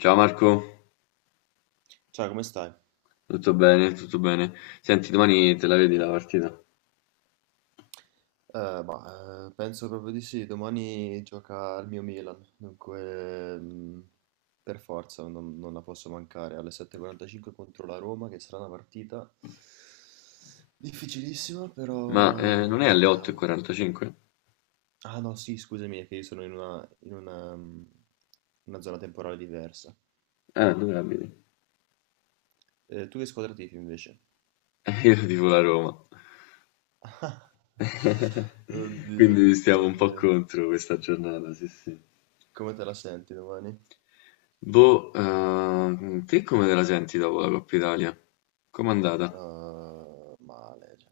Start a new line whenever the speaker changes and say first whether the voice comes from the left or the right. left: Ciao Marco,
right: Ciao, come stai?
left: tutto bene, tutto bene. Senti, domani te la vedi la partita?
right: Penso proprio di sì, domani gioca il mio Milan, dunque per forza non la posso mancare alle 7:45 contro la Roma, che sarà una partita difficilissima,
left: Ma non
right: però
left: è alle
right: vediamo.
left: 8:45?
right: Ah no, sì, scusami, è che io sono in una, una zona temporale diversa.
left: Ah, dove la vedi?
right: Tu che squadra tifi invece?
left: Io tifo la Roma,
right: Oddio,
left: quindi stiamo un po'
right: oddio,
left: contro questa giornata, sì sì.
right: come te la senti domani?
left: Boh, te come te la senti dopo la Coppa Italia? Com'è andata?
right: Male, cioè,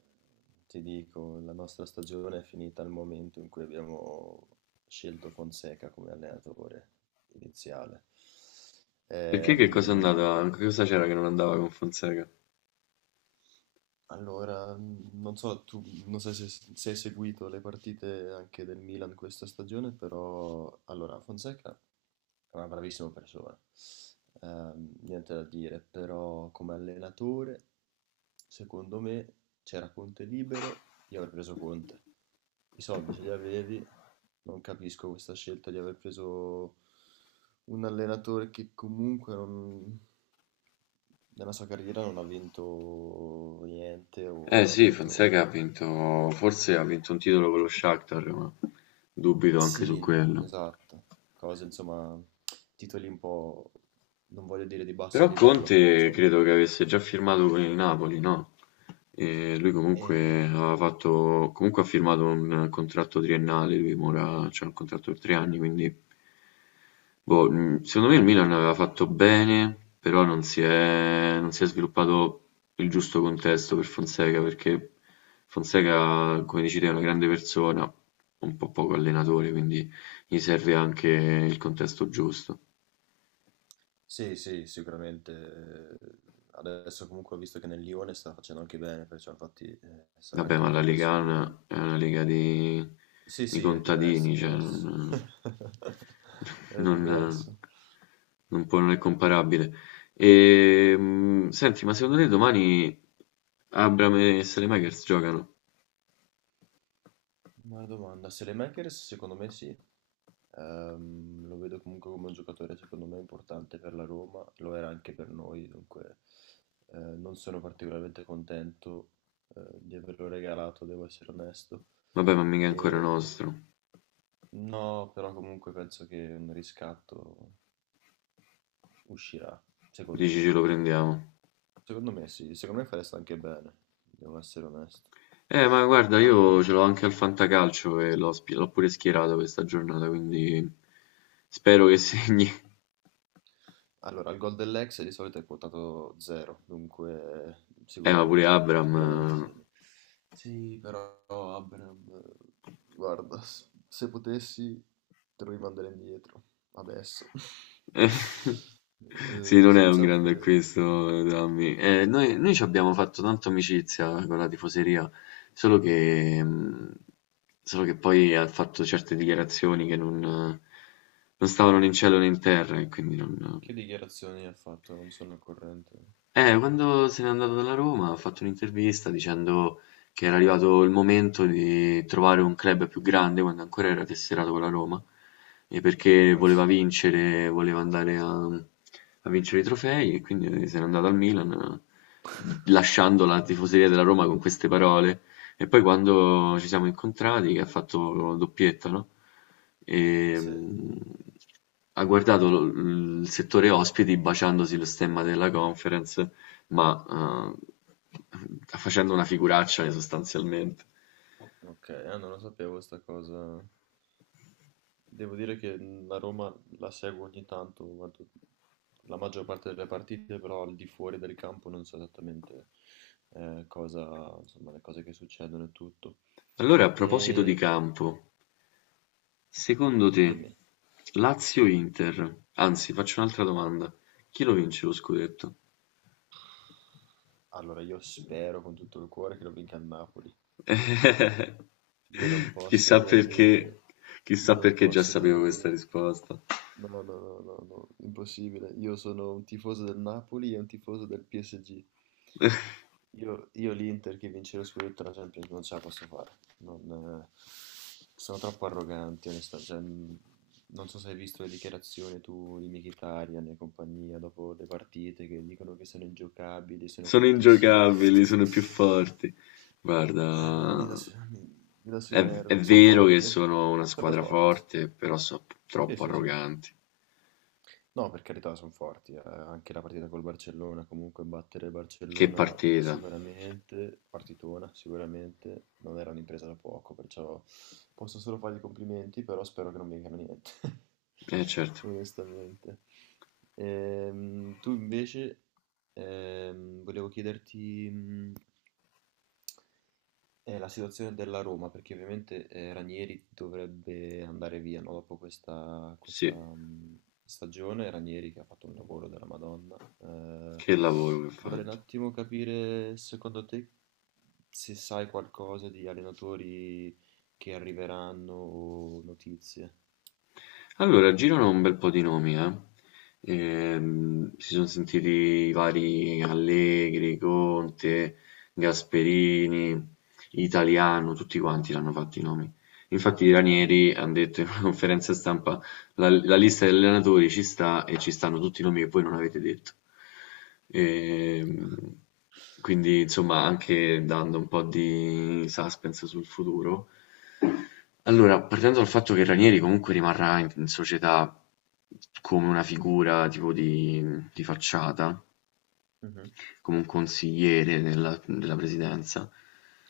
right: ti dico, la nostra stagione è finita al momento in cui abbiamo scelto Fonseca come allenatore iniziale.
left: Perché che cosa è
right: Ehm,
left: andata? Che cosa c'era che non andava con Fonseca?
right: Allora, non so, tu non so se hai seguito le partite anche del Milan questa stagione, però allora Fonseca è una bravissima persona, niente da dire, però come allenatore, secondo me, c'era Conte libero, io avrei preso Conte. I soldi ce li avevi, non capisco questa scelta di aver preso un allenatore che comunque non, nella sua carriera non ha vinto niente
left: Eh
right: o ha
left: sì, Fonseca ha
right: vinto...
left: vinto, forse ha vinto un titolo con lo Shakhtar, ma dubito anche su
right: Sì,
left: quello.
right: esatto, cose insomma, titoli un po', non voglio dire di basso
left: Però
right: livello, però
left: Conte
right: insomma.
left: credo che avesse già firmato con il Napoli, no? E lui comunque
right: E...
left: aveva fatto, comunque ha firmato un contratto triennale, lui ora c'ha un contratto per 3 anni, quindi boh, secondo me il Milan aveva fatto bene, però non si è sviluppato il giusto contesto per Fonseca, perché Fonseca, come dici te, è una grande persona, un po' poco allenatore, quindi gli serve anche il contesto giusto.
right: Sì, sì, sicuramente. Adesso comunque ho visto che nel Lione sta facendo anche bene, perciò infatti sarà
left: Vabbè,
right: anche
left: ma
right: un
left: la Lega
right: contesto di...
left: A è una lega di,
right: Sì,
left: di
right: sì, è diverso, è
left: contadini, cioè
right: diverso. È
left: non,
right: diverso.
left: non può, non è comparabile. E, senti, ma secondo te domani Abram e Saelemaekers giocano?
right: Buona domanda. Makers secondo me sì. Lo vedo comunque come un giocatore secondo me importante per la Roma, lo era anche per noi, dunque non sono particolarmente contento di averlo regalato, devo essere onesto.
left: Vabbè, ma mica è ancora
right: E,
left: nostro.
right: no, però comunque penso che un riscatto uscirà, secondo
left: Dici ce
right: me.
left: lo prendiamo.
right: Secondo me sì, secondo me fareste anche bene, devo essere onesto.
left: Ma guarda, io
right: Abra?
left: ce l'ho anche al Fantacalcio e l'ho pure schierato questa giornata, quindi spero che segni.
right: Allora, il gol dell'ex di solito è quotato 0, dunque
left: Ma pure
right: sicuramente,
left: Abram...
right: sicuramente sì. Sì, però Abraham, guarda, se potessi te lo rimanderei indietro, adesso.
left: eh, Sì, non è un
right: Senza
left: grande
right: offesa.
left: acquisto, Dammi. Noi ci abbiamo fatto tanta amicizia con la tifoseria, solo che, mh, solo che poi ha fatto certe dichiarazioni che non stavano né in cielo né in terra, e quindi non,
right: Che dichiarazioni ha fatto? Non sono al corrente.
left: quando se n'è andato dalla Roma ha fatto un'intervista dicendo che era arrivato il momento di trovare un club più grande quando ancora era tesserato con la Roma, e perché voleva
right: Ammazza.
left: vincere, voleva andare a vincere i trofei e quindi se n'è andato al Milan, lasciando la tifoseria della Roma con queste parole e poi quando ci siamo incontrati, che ha fatto doppietta, no?
right: Sì,
left: Ehm, ha guardato il settore ospiti baciandosi lo stemma della conference, ma eh, facendo una figuraccia sostanzialmente.
right: ok, ah, non lo sapevo sta cosa. Devo dire che la Roma la seguo ogni tanto, guardo la maggior parte delle partite, però al di fuori del campo non so esattamente cosa, insomma, le cose che succedono e tutto.
left: Allora, a proposito di
right: E
left: campo, secondo te
right: dimmi,
left: Lazio-Inter, anzi, faccio un'altra domanda, chi lo vince lo scudetto?
right: allora io spero con tutto il cuore che lo vinca il Napoli. Io non posso
left: Chissà
right: vedere l'Inter,
left: perché,
right: io
left: chissà
right: non
left: perché già
right: posso
left: sapevo
right: vedere
left: questa
right: l'Inter.
left: risposta.
right: No, no, no, no, no, impossibile. Io sono un tifoso del Napoli e un tifoso del PSG. Io l'Inter che vince lo scudetto alla Champions non ce la posso fare. Non, sono troppo arroganti, onestamente. Cioè, non so se hai visto le dichiarazioni tu di Mkhitaryan e compagnia dopo le partite che dicono che sono ingiocabili, sono
left: Sono
right: fortissimi.
left: ingiocabili, sono più forti.
right: Eh, mi, mi dà
left: Guarda,
right: su- mi- mi dà sui
left: è, è
right: nervi. Sono
left: vero che
right: forti, eh.
left: sono una
right: Sono
left: squadra
right: forti.
left: forte, però sono
right: Sì,
left: troppo
right: sì, sì.
left: arroganti.
right: No, per carità, sono forti. Anche la partita col Barcellona, comunque battere il
left: Che
right: Barcellona
left: partita.
right: sicuramente, partitona sicuramente, non era un'impresa da poco, perciò posso solo fargli i complimenti, però spero che non mi vengano niente,
left: Eh certo,
right: onestamente. Tu invece, volevo chiederti, la situazione della Roma, perché ovviamente Ranieri dovrebbe andare via, no? Dopo questa,
left: sì,
right: stagione. Ranieri che ha fatto un lavoro della Madonna.
left: che lavoro che ho
right: Vorrei un
left: fatto.
right: attimo capire, secondo te, se sai qualcosa di allenatori che arriveranno o notizie.
left: Allora, girano un bel po' di nomi, eh. Si sono sentiti i vari Allegri, Conte, Gasperini, Italiano, tutti quanti l'hanno fatti i nomi. Infatti i
right: Mhm.
left: Ranieri hanno detto in una conferenza stampa la lista degli allenatori ci sta e ci stanno tutti i nomi che voi non avete detto. Ehm, quindi, insomma, anche dando un po' di suspense sul futuro, allora, partendo dal fatto che Ranieri comunque rimarrà in società come una figura tipo di facciata,
right: Mhm.
left: come un consigliere della presidenza,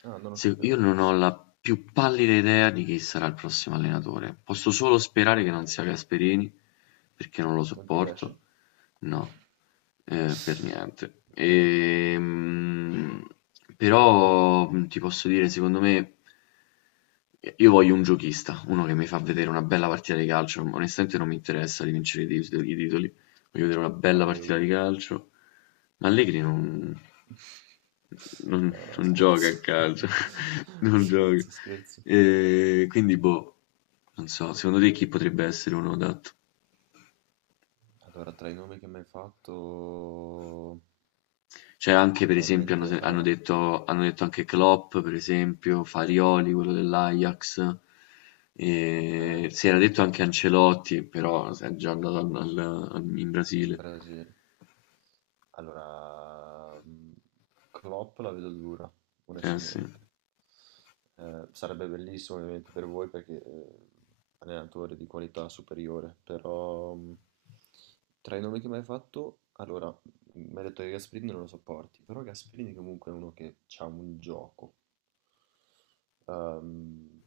right: Ah, non lo sapevo.
left: io non ho la più pallida idea di chi sarà il prossimo allenatore. Posso solo sperare che non sia Gasperini, perché non lo
right: Non ti
left: sopporto.
right: piace?
left: No, per niente.
right: Ok.
left: Però ti posso dire, secondo me, io voglio un giochista, uno che mi fa vedere una bella partita di calcio. Onestamente non mi interessa di vincere i titoli voglio vedere una bella partita di
right: Allegri.
left: calcio. Allegri
right: No, no,
left: non gioca
right: scherzo.
left: a calcio, non gioca.
right: Scherzo, scherzo.
left: E quindi, boh, non so, secondo te chi potrebbe essere uno adatto?
right: Allora, tra i nomi che mi hai fatto,
left: Cioè, anche per esempio,
right: probabilmente... Allora,
left: hanno detto anche Klopp, per esempio, Farioli, quello dell'Ajax.
right: ok,
left: E si era detto anche Ancelotti, però è già andato in
right: in
left: Brasile.
right: Brasile. Allora, Klopp la vedo dura,
left: Eh sì.
right: onestamente. Sarebbe bellissimo ovviamente per voi perché, allenatore di qualità superiore, però, tra i nomi che m'hai fatto, allora, mi hai detto che Gasperini non lo sopporti, però Gasperini comunque è uno che c'ha un gioco. Ehm,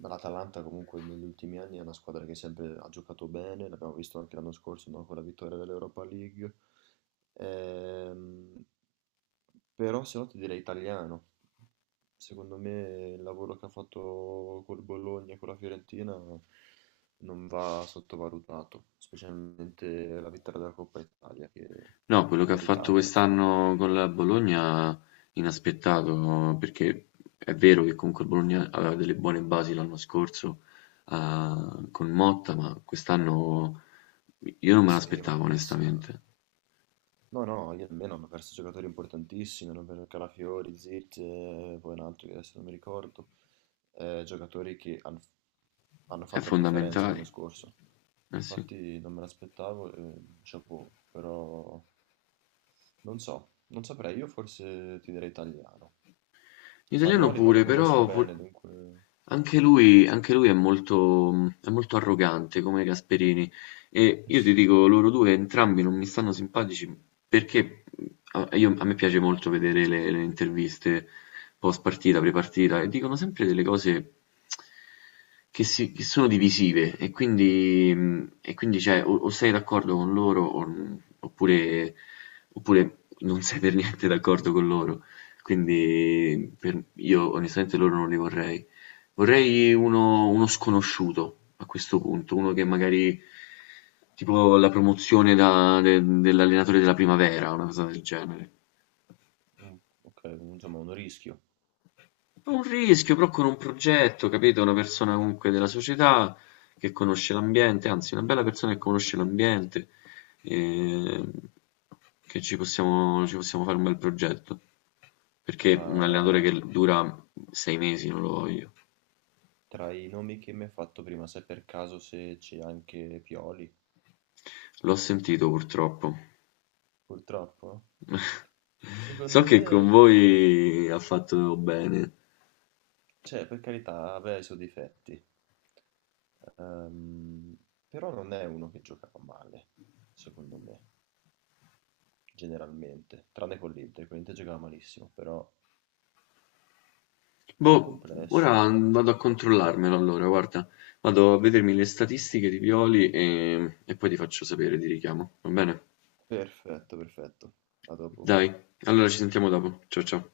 right: L'Atalanta comunque negli ultimi anni è una squadra che sempre ha giocato bene, l'abbiamo visto anche l'anno scorso, no, con la vittoria dell'Europa League. Ehm, Però se no ti direi italiano. Secondo me il lavoro che ha fatto col Bologna e con la Fiorentina non va sottovalutato, specialmente la vittoria della Coppa Italia che è
left: No, quello che ha fatto
right: meritata onestamente.
left: quest'anno con la Bologna inaspettato, perché è vero che comunque il Bologna aveva delle buone basi l'anno scorso ah, con Motta, ma quest'anno io non me
right: Sì, ma hanno
left: l'aspettavo
right: perso.
left: onestamente.
right: No, no, io almeno hanno perso giocatori importantissimi, hanno perso Calafiori, Zirze, poi un altro che adesso non mi ricordo, giocatori che hanno
left: È
right: fatto la differenza l'anno
left: fondamentale,
right: scorso.
left: eh sì.
right: Infatti non me l'aspettavo, chapeau, però non so, non saprei, io forse ti direi italiano.
left: L'italiano
right: Farioli non lo
left: pure,
right: conosco
left: però
right: bene, dunque
left: anche lui è molto arrogante come Gasperini e io ti dico, loro due entrambi non mi stanno simpatici perché a me piace molto vedere le interviste post partita, pre partita e dicono sempre delle cose che sono divisive e quindi, cioè, o sei d'accordo con loro oppure non sei per niente d'accordo con loro.
right: mm,
left: Quindi io onestamente loro non li vorrei. Vorrei uno sconosciuto a questo punto, uno che magari tipo la promozione dell'allenatore della primavera, una cosa del genere.
right: ok, insomma un rischio,
left: Un rischio, però con un progetto, capito? Una persona comunque della società che conosce l'ambiente, anzi, una bella persona che conosce l'ambiente, ehm, che ci possiamo fare un bel progetto. Perché
right: ma
left: un allenatore che dura 6 mesi non lo voglio.
right: tra i nomi che mi hai fatto prima, sai per caso se c'è anche Pioli?
left: L'ho sentito purtroppo.
right: Purtroppo?
left: So
right: Secondo
left: che con
right: me,
left: voi ha fatto bene.
right: cioè, per carità, aveva i suoi difetti. Ehm, Però non è uno che giocava male, secondo me, generalmente, tranne con l'Inter giocava malissimo, però dal
left: Boh, ora
right: complesso.
left: vado a controllarmelo allora, guarda. Vado a vedermi le statistiche di Pioli e poi ti faccio sapere, ti richiamo, va bene?
right: Perfetto, perfetto. A dopo.
left: Dai, allora ci sentiamo dopo. Ciao ciao.